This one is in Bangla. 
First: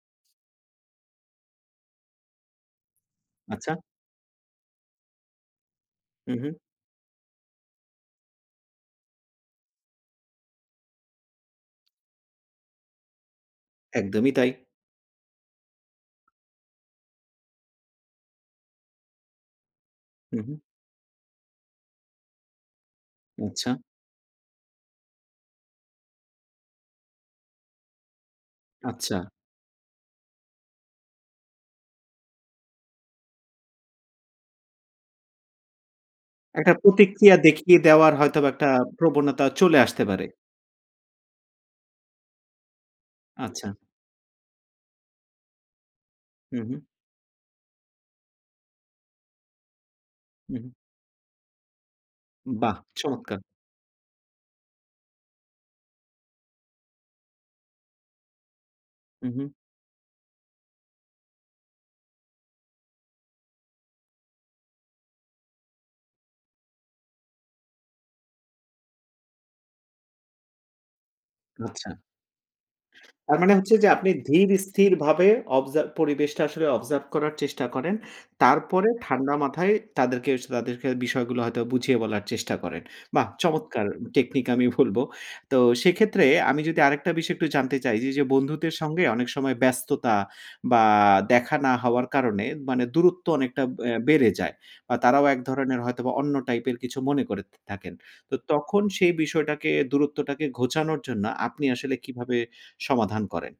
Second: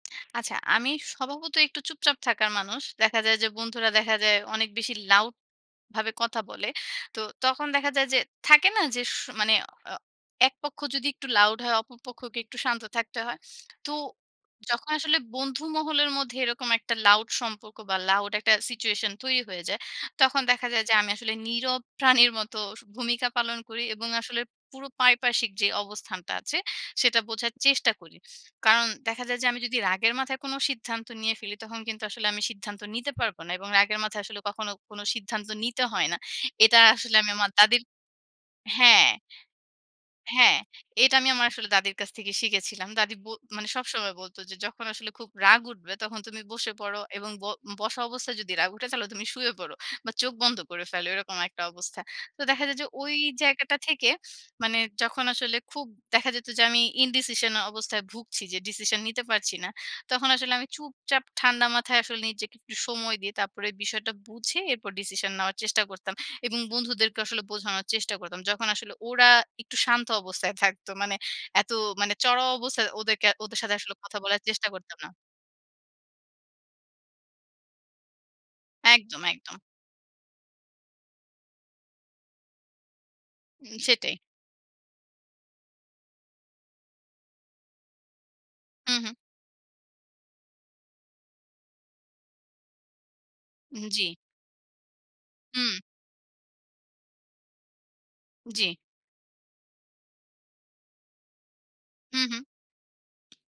আচ্ছা, আমি স্বভাবতই একটু চুপচাপ থাকার মানুষ। দেখা যায় যে, আচ্ছা। বন্ধুরা দেখা যায় অনেক বেশি লাউড ভাবে হুম, কথা হু। বলে। তো তখন দেখা যায় যে, থাকে না? যে স মানে অ এক পক্ষ যদি একটু লাউড হয়, অপর পক্ষকে একটু শান্ত থাকতে হয়। তো একদমই তাই। যখন আসলে বন্ধু মহলের মধ্যে এরকম একটা লাউড সম্পর্ক, বা লাউড একটা সিচুয়েশন তৈরি হয়ে যায়। তখন হুম, হু। দেখা যায়, যে আমি আসলে নীরব প্রাণীর মতো স ভূমিকা পালন আচ্ছা। করি, এবং আসলে পুরো পারিপার্শিক যে অবস্থানটা আছে সেটা বোঝার চেষ্টা করি। কারণ আচ্ছা। দেখা যায়, যে আমি যদি রাগের মাথায় কোনো সিদ্ধান্ত নিয়ে ফেলি, তখন কিন্তু আসলে আমি সিদ্ধান্ত নিতে পারব না, এবং রাগের মাথায় আসলে কখনো কোনো সিদ্ধান্ত নিতে হয় না। একটা এটা আসলে আমি প্রতিক্রিয়া আমার দেখিয়ে দাদীর দেওয়ার হয়তোবা একটা হ্যাঁ প্রবণতা চলে আসতে পারে। হ্যাঁ, এটা আমি আমার আসলে দাদীর কাছ থেকে শিখেছিলাম। দাদী ব মানে আচ্ছা। সবসময় বলত যে, "যখন আসলে খুব রাগ উঠবে তখন তুমি হুম, বসে হু। পড়ো, এবং ব বসা অবস্থায় যদি রাগ উঠে তাহলে তুমি শুয়ে পড়ো। বা চোখ হু, বন্ধ হুম। করে ফেলো।" এরকম একটা অবস্থা। তো দেখা বাহ! যায়, যে ওই চমৎকার। জায়গাটা থেকে মানে যখন আসলে খুব দেখা যেত, যে আমি ইনডিসিশন অবস্থায় ভুগছি যে ডিসিশন নিতে হুম, হু। পারছি না। তখন আসলে আমি চুপচাপ ঠান্ডা মাথায় আসলে নিজেকে একটু সময় দিয়ে তারপরে বিষয়টা বুঝে, এরপর ডিসিশন নেওয়ার চেষ্টা করতাম। এবং বন্ধুদেরকে আসলে বোঝানোর চেষ্টা করতাম। যখন আসলে ওরা একটু শান্ত অবস্থায় থাকতো। মানে এত আচ্ছা। মানে চড়াও অবস্থায়, ওদেরকে তার মানে ওদের সাথে হচ্ছে, যে আসলে আপনি কথা বলার ধীর চেষ্টা করতাম না। স্থিরভাবে অবজার্ভ পরিবেশটা আসলে অবজার্ভ করার চেষ্টা করেন। তারপরে একদম, ঠান্ডা একদম। মাথায় তাদেরকে স তাদেরকে বিষয়গুলো হয়তো বুঝিয়ে বলার চেষ্টা করেন। বাহ উম চমৎকার! সেটাই। টেকনিক আমি বলব। তো সেক্ষেত্রে আমি যদি আরেকটা বিষয় একটু জানতে চাই যে, যে বন্ধুদের হুম, সঙ্গে হু। অনেক সময় ব্যস্ততা, বা দেখা না হওয়ার কারণে মানে দূরত্ব অনেকটা উম অ্যা জ্বি। বেড়ে যায়। বা তারাও এক হুম। ধরনের হয়তোবা অন্য টাইপের কিছু মনে করে থা থাকেন। তো জ্বী। তখন সেই বিষয়টাকে দূরত্বটাকে ঘোচানোর জন্য আপনি আসলে হুম, কিভাবে হু। সমাধান করেন?